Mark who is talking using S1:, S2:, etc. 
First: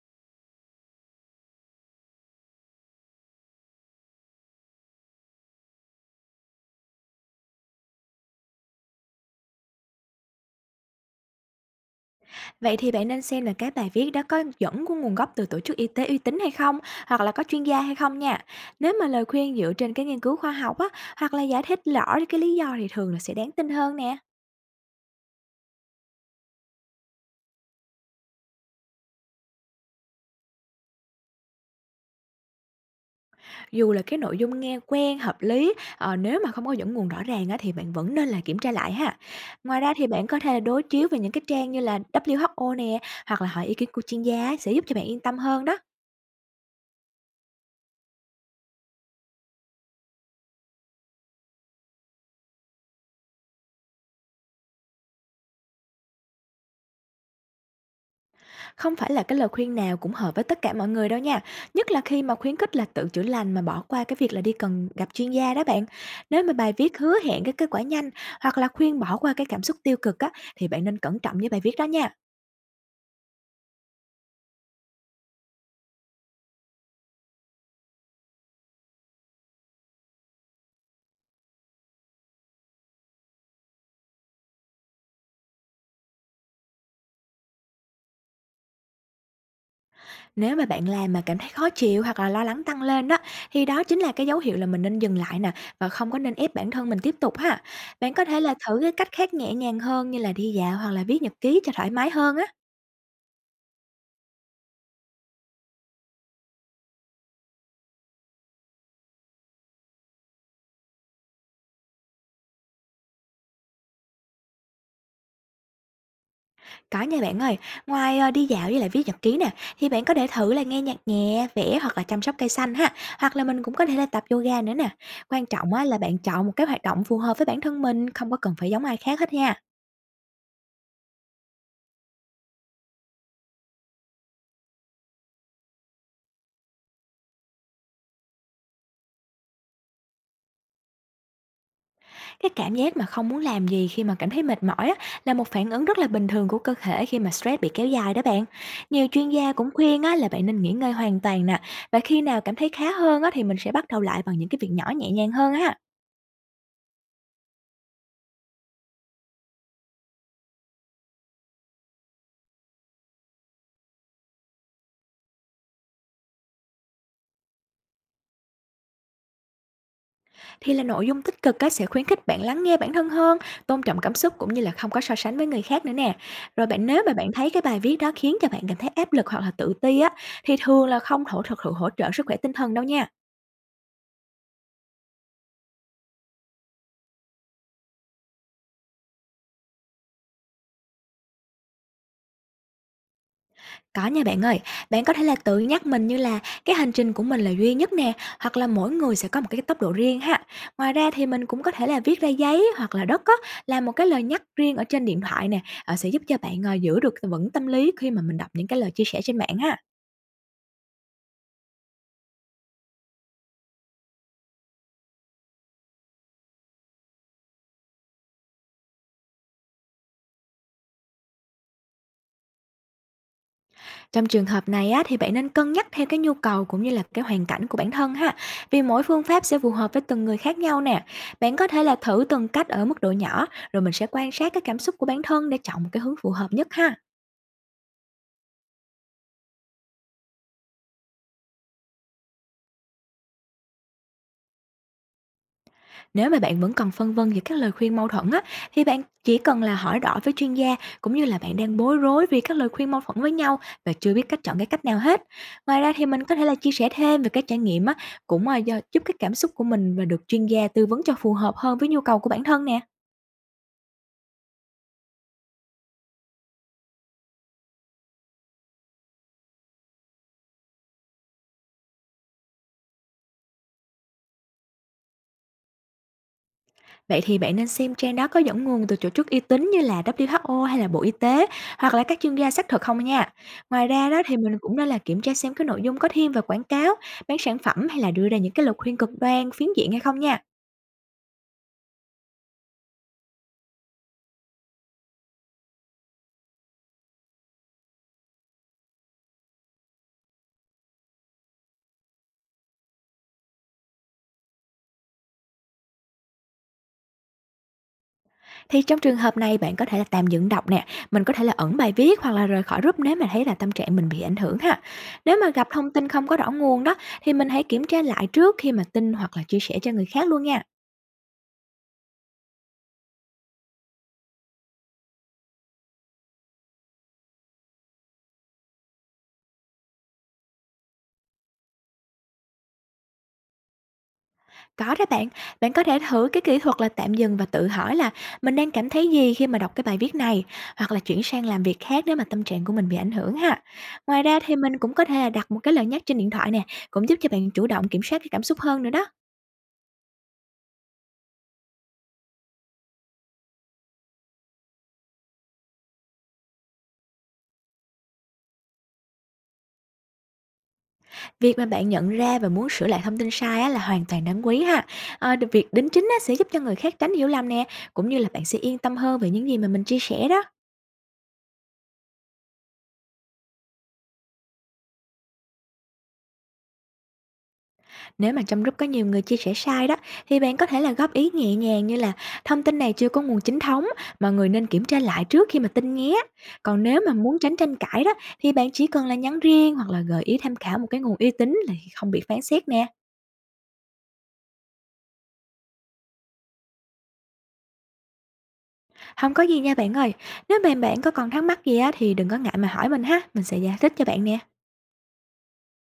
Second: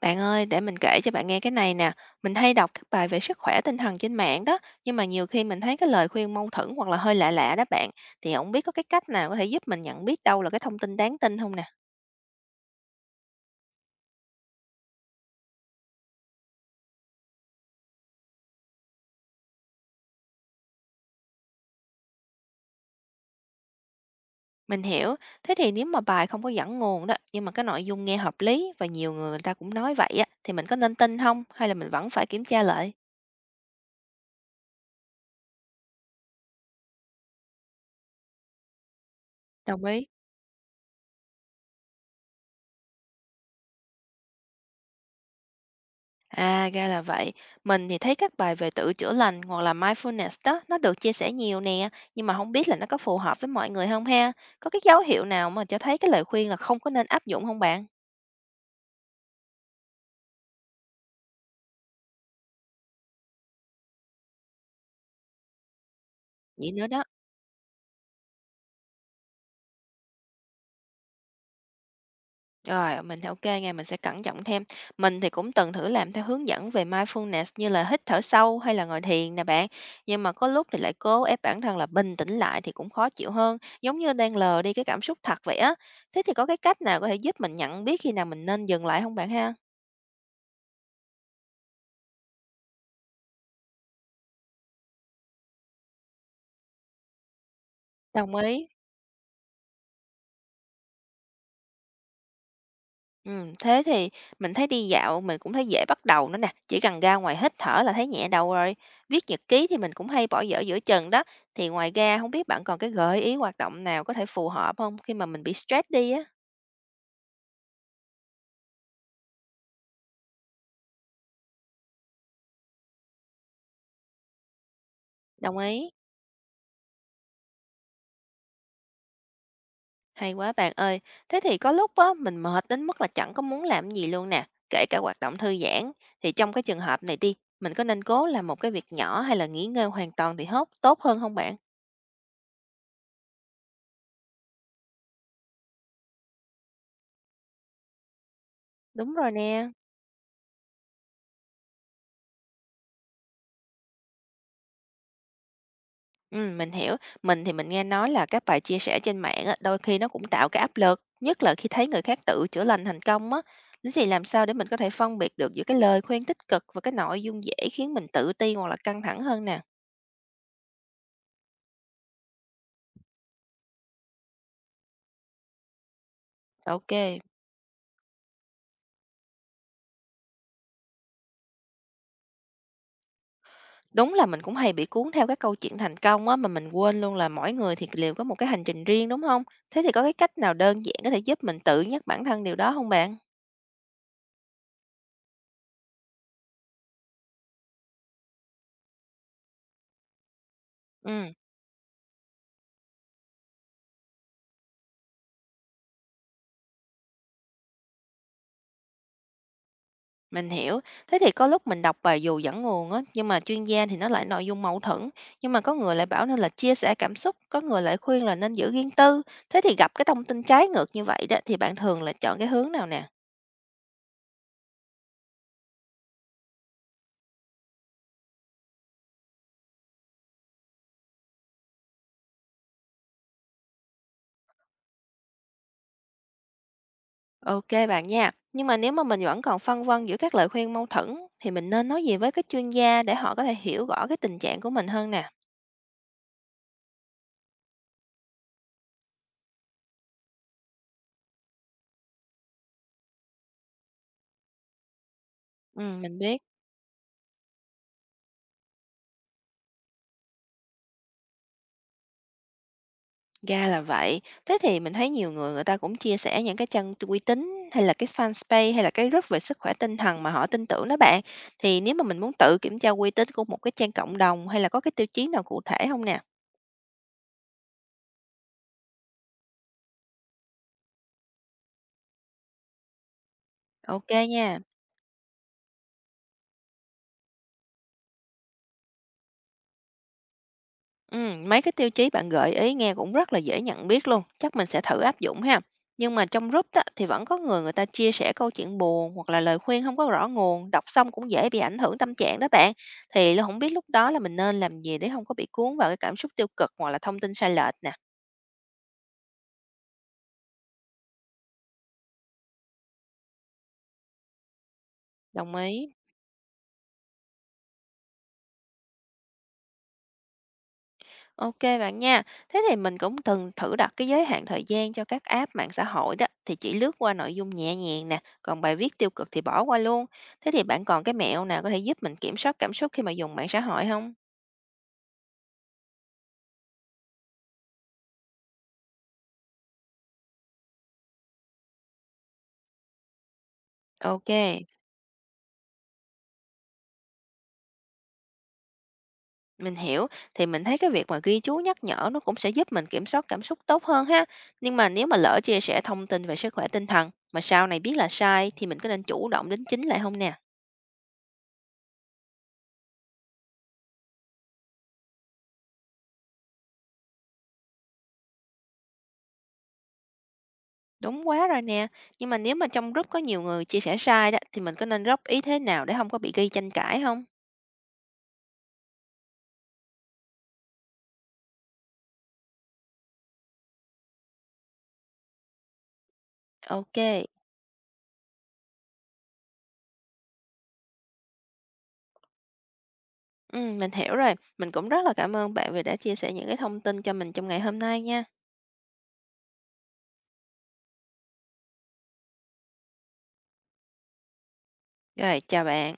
S1: Bạn ơi, để mình kể cho bạn nghe cái này nè. Mình hay đọc các bài về sức khỏe tinh thần trên mạng đó, nhưng mà nhiều khi mình thấy cái lời khuyên mâu thuẫn hoặc là hơi lạ lạ đó bạn. Thì không biết có cái cách nào có thể giúp mình nhận biết đâu là cái thông tin đáng tin không nè?
S2: Vậy thì bạn nên xem là cái bài viết đó có dẫn của nguồn gốc từ tổ chức y tế uy tín hay không, hoặc là có chuyên gia hay không nha. Nếu mà lời khuyên dựa trên cái nghiên cứu khoa học á, hoặc là giải thích rõ cái lý do thì thường là sẽ đáng tin hơn nè.
S1: Mình hiểu. Thế thì nếu mà bài không có dẫn nguồn đó, nhưng mà cái nội dung nghe hợp lý và nhiều người người ta cũng nói vậy á, thì mình có nên tin không? Hay là mình vẫn phải kiểm tra lại?
S2: Dù là cái nội dung nghe quen, hợp lý, nếu mà không có dẫn nguồn rõ ràng á, thì bạn vẫn nên là kiểm tra lại ha. Ngoài
S1: Đồng
S2: ra thì
S1: ý.
S2: bạn có thể là đối chiếu về những cái trang như là WHO nè, hoặc là hỏi ý kiến của chuyên gia sẽ giúp cho bạn yên tâm hơn đó.
S1: À, ra là vậy. Mình thì thấy các bài về tự chữa lành hoặc là mindfulness đó, nó được chia sẻ nhiều nè, nhưng mà không biết là nó có phù hợp với mọi người không ha? Có cái dấu hiệu nào mà cho thấy cái lời khuyên là không có nên áp dụng không bạn?
S2: Không phải là cái lời khuyên nào cũng hợp với tất cả mọi người đâu nha, nhất là khi mà khuyến khích là tự chữa lành mà bỏ qua cái việc là đi cần gặp chuyên gia đó bạn. Nếu mà bài
S1: Vậy nữa
S2: viết
S1: đó.
S2: hứa hẹn cái kết quả nhanh hoặc là khuyên bỏ qua cái cảm xúc tiêu cực á, thì bạn nên cẩn trọng với bài viết đó nha.
S1: Rồi, mình thì ok nghe, mình sẽ cẩn trọng thêm. Mình thì cũng từng thử làm theo hướng dẫn về mindfulness như là hít thở sâu hay là ngồi thiền nè bạn. Nhưng mà có lúc thì lại cố ép bản thân là bình tĩnh lại thì cũng khó chịu hơn, giống như đang lờ đi cái cảm xúc thật vậy á. Thế thì có cái cách nào có thể giúp mình nhận biết khi nào mình nên dừng lại không bạn ha?
S2: Nếu mà bạn làm mà cảm thấy khó chịu hoặc là lo lắng tăng lên đó, thì đó chính là cái dấu hiệu là mình nên dừng lại nè, và không có nên ép bản thân mình tiếp tục ha. Bạn có
S1: Đồng
S2: thể là
S1: ý.
S2: thử cái cách khác nhẹ nhàng hơn, như là đi dạo hoặc là viết nhật ký cho thoải mái hơn á.
S1: Thế thì mình thấy đi dạo mình cũng thấy dễ bắt đầu nữa nè, chỉ cần ra ngoài hít thở là thấy nhẹ đầu rồi. Viết nhật ký thì mình cũng hay bỏ dở giữa chừng đó. Thì ngoài ra không biết bạn còn cái gợi ý hoạt động nào có thể phù hợp không khi mà mình bị stress đi á?
S2: Có nha bạn ơi, ngoài đi dạo với lại viết nhật ký nè, thì bạn có thể thử là nghe nhạc nhẹ, vẽ hoặc là chăm sóc cây xanh ha, hoặc là mình cũng có thể là tập yoga nữa nè. Quan
S1: Đồng
S2: trọng á
S1: ý.
S2: là bạn chọn một cái hoạt động phù hợp với bản thân mình, không có cần phải giống ai khác hết nha.
S1: Hay quá bạn ơi. Thế thì có lúc á, mình mệt đến mức là chẳng có muốn làm gì luôn nè, kể cả hoạt động thư giãn. Thì trong cái trường hợp này đi, mình có nên cố làm một cái việc nhỏ hay là nghỉ ngơi hoàn toàn thì tốt hơn không bạn?
S2: Cái cảm giác mà không muốn làm gì khi mà cảm thấy mệt mỏi á, là một phản ứng rất là bình thường của cơ thể khi mà stress bị kéo dài đó bạn. Nhiều
S1: Đúng
S2: chuyên
S1: rồi
S2: gia
S1: nè.
S2: cũng khuyên á là bạn nên nghỉ ngơi hoàn toàn nè, và khi nào cảm thấy khá hơn á thì mình sẽ bắt đầu lại bằng những cái việc nhỏ nhẹ nhàng hơn á.
S1: Mình hiểu. Mình thì mình nghe nói là các bài chia sẻ trên mạng á, đôi khi nó cũng tạo cái áp lực, nhất là khi thấy người khác tự chữa lành thành công á. Thế thì làm sao để mình có thể phân biệt được giữa cái lời khuyên tích cực và cái nội dung dễ khiến mình tự ti hoặc là căng thẳng hơn nè?
S2: Thì là nội dung tích cực á sẽ khuyến khích bạn lắng nghe bản thân hơn, tôn trọng cảm xúc, cũng như là không có so sánh với người khác nữa nè. Rồi bạn,
S1: Ok,
S2: nếu mà bạn thấy cái bài viết đó khiến cho bạn cảm thấy áp lực hoặc là tự ti á, thì thường là không thực sự hỗ trợ sức khỏe tinh thần đâu nha.
S1: đúng là mình cũng hay bị cuốn theo các câu chuyện thành công á, mà mình quên luôn là mỗi người thì đều có một cái hành trình riêng đúng không? Thế thì có cái cách nào đơn giản có thể giúp mình tự nhắc bản thân điều đó không bạn?
S2: Có nha bạn ơi, bạn có thể là tự nhắc mình như là: cái hành trình của mình là duy nhất nè, hoặc là mỗi người sẽ có một cái tốc độ riêng ha. Ngoài ra thì
S1: Ừ.
S2: mình cũng có thể là viết ra giấy hoặc là đất á, là một cái lời nhắc riêng ở trên điện thoại nè, sẽ giúp cho bạn giữ được vững tâm lý khi mà mình đọc những cái lời chia sẻ trên mạng ha.
S1: Mình hiểu. Thế thì có lúc mình đọc bài dù dẫn nguồn á, nhưng mà chuyên gia thì nó lại nội dung mâu thuẫn, nhưng mà có người lại bảo nên là chia sẻ cảm xúc, có người lại khuyên là nên giữ riêng tư. Thế thì gặp cái thông tin trái ngược như vậy đó thì bạn thường là chọn cái hướng nào nè?
S2: Trong trường hợp này á, thì bạn nên cân nhắc theo cái nhu cầu cũng như là cái hoàn cảnh của bản thân ha. Vì mỗi phương pháp sẽ phù hợp với từng người khác nhau nè. Bạn có thể là thử từng cách ở mức độ nhỏ, rồi mình sẽ quan sát cái cảm xúc của bản thân để chọn một cái hướng phù hợp nhất ha.
S1: Ok bạn nha. Nhưng mà nếu mà mình vẫn còn phân vân giữa các lời khuyên mâu thuẫn thì mình nên nói gì với các chuyên gia để họ có thể hiểu rõ cái tình trạng của mình hơn nè.
S2: Nếu mà bạn vẫn còn phân vân giữa các lời khuyên mâu thuẫn á, thì bạn chỉ cần là hỏi rõ với chuyên gia, cũng như là bạn đang bối rối vì các lời khuyên mâu thuẫn với nhau và chưa biết cách chọn cái cách nào hết. Ngoài
S1: Ừ,
S2: ra thì
S1: mình
S2: mình có
S1: biết.
S2: thể là chia sẻ thêm về các trải nghiệm á, giúp cái cảm xúc của mình và được chuyên gia tư vấn cho phù hợp hơn với nhu cầu của bản thân nè.
S1: Ra là vậy. Thế thì mình thấy nhiều người người ta cũng chia sẻ những cái trang uy tín, hay là cái Fanpage, hay là cái group về sức khỏe tinh thần mà họ tin tưởng đó bạn. Thì nếu mà mình muốn tự kiểm tra uy tín của một cái trang cộng đồng hay là có cái tiêu chí nào cụ thể không nè?
S2: Vậy thì bạn nên xem trang đó có dẫn nguồn từ tổ chức uy tín như là WHO hay là Bộ Y tế, hoặc là các chuyên gia xác thực không nha. Ngoài
S1: Ok
S2: ra đó thì
S1: nha.
S2: mình cũng nên là kiểm tra xem cái nội dung có thiên về quảng cáo, bán sản phẩm, hay là đưa ra những cái lời khuyên cực đoan, phiến diện hay không nha.
S1: Mấy cái tiêu chí bạn gợi ý nghe cũng rất là dễ nhận biết luôn, chắc mình sẽ thử áp dụng ha. Nhưng mà trong group á, thì vẫn có người người ta chia sẻ câu chuyện buồn hoặc là lời khuyên không có rõ nguồn, đọc xong cũng dễ bị ảnh hưởng tâm trạng đó bạn. Thì là không biết lúc đó là mình nên làm gì để không có bị cuốn vào cái cảm xúc tiêu cực hoặc là thông tin sai lệch nè.
S2: Thì trong trường hợp này, bạn có thể là tạm dừng đọc nè, mình có thể là ẩn bài viết hoặc là rời khỏi group nếu mà thấy là tâm trạng mình bị ảnh hưởng ha. Nếu mà
S1: Đồng
S2: gặp thông
S1: ý.
S2: tin không có rõ nguồn đó, thì mình hãy kiểm tra lại trước khi mà tin hoặc là chia sẻ cho người khác luôn nha.
S1: OK bạn nha. Thế thì mình cũng từng thử đặt cái giới hạn thời gian cho các app mạng xã hội đó, thì chỉ lướt qua nội dung nhẹ nhàng nè, còn bài viết tiêu cực thì bỏ qua luôn. Thế thì bạn còn cái mẹo nào có thể giúp mình kiểm soát cảm xúc khi mà dùng mạng xã hội không?
S2: Có đó bạn, bạn có thể thử cái kỹ thuật là tạm dừng và tự hỏi là: mình đang cảm thấy gì khi mà đọc cái bài viết này, hoặc là chuyển sang làm việc khác nếu mà tâm trạng của mình bị ảnh hưởng ha. Ngoài
S1: Ok,
S2: ra thì mình cũng có thể là đặt một cái lời nhắc trên điện thoại nè, cũng giúp cho bạn chủ động kiểm soát cái cảm xúc hơn nữa đó.
S1: mình hiểu. Thì mình thấy cái việc mà ghi chú nhắc nhở nó cũng sẽ giúp mình kiểm soát cảm xúc tốt hơn ha. Nhưng mà nếu mà lỡ chia sẻ thông tin về sức khỏe tinh thần mà sau này biết là sai thì mình có nên chủ động đính chính lại không nè?
S2: Việc mà bạn nhận ra và muốn sửa lại thông tin sai á, là hoàn toàn đáng quý ha. À, việc đính chính á, sẽ giúp cho người khác tránh hiểu lầm nè, cũng như là bạn sẽ yên tâm hơn về những gì mà mình chia sẻ đó.
S1: Đúng quá rồi nè, nhưng mà nếu mà trong group có nhiều người chia sẻ sai đó thì mình có nên góp ý thế nào để không có bị gây tranh cãi không?
S2: Nếu mà trong group có nhiều người chia sẻ sai đó, thì bạn có thể là góp ý nhẹ nhàng như là: thông tin này chưa có nguồn chính thống, mọi người nên kiểm tra lại trước khi mà tin nhé. Còn
S1: Ok,
S2: nếu mà muốn tránh tranh cãi đó, thì bạn chỉ cần là nhắn riêng hoặc là gợi ý tham khảo một cái nguồn uy tín là không bị phán xét nè.
S1: mình hiểu rồi. Mình cũng rất là cảm ơn bạn vì đã chia sẻ những cái thông tin cho mình trong ngày hôm nay nha.
S2: Không có gì nha bạn ơi, nếu bạn bạn có còn thắc mắc gì á thì đừng có ngại mà hỏi mình ha, mình sẽ giải thích cho bạn nè.
S1: Rồi, chào bạn.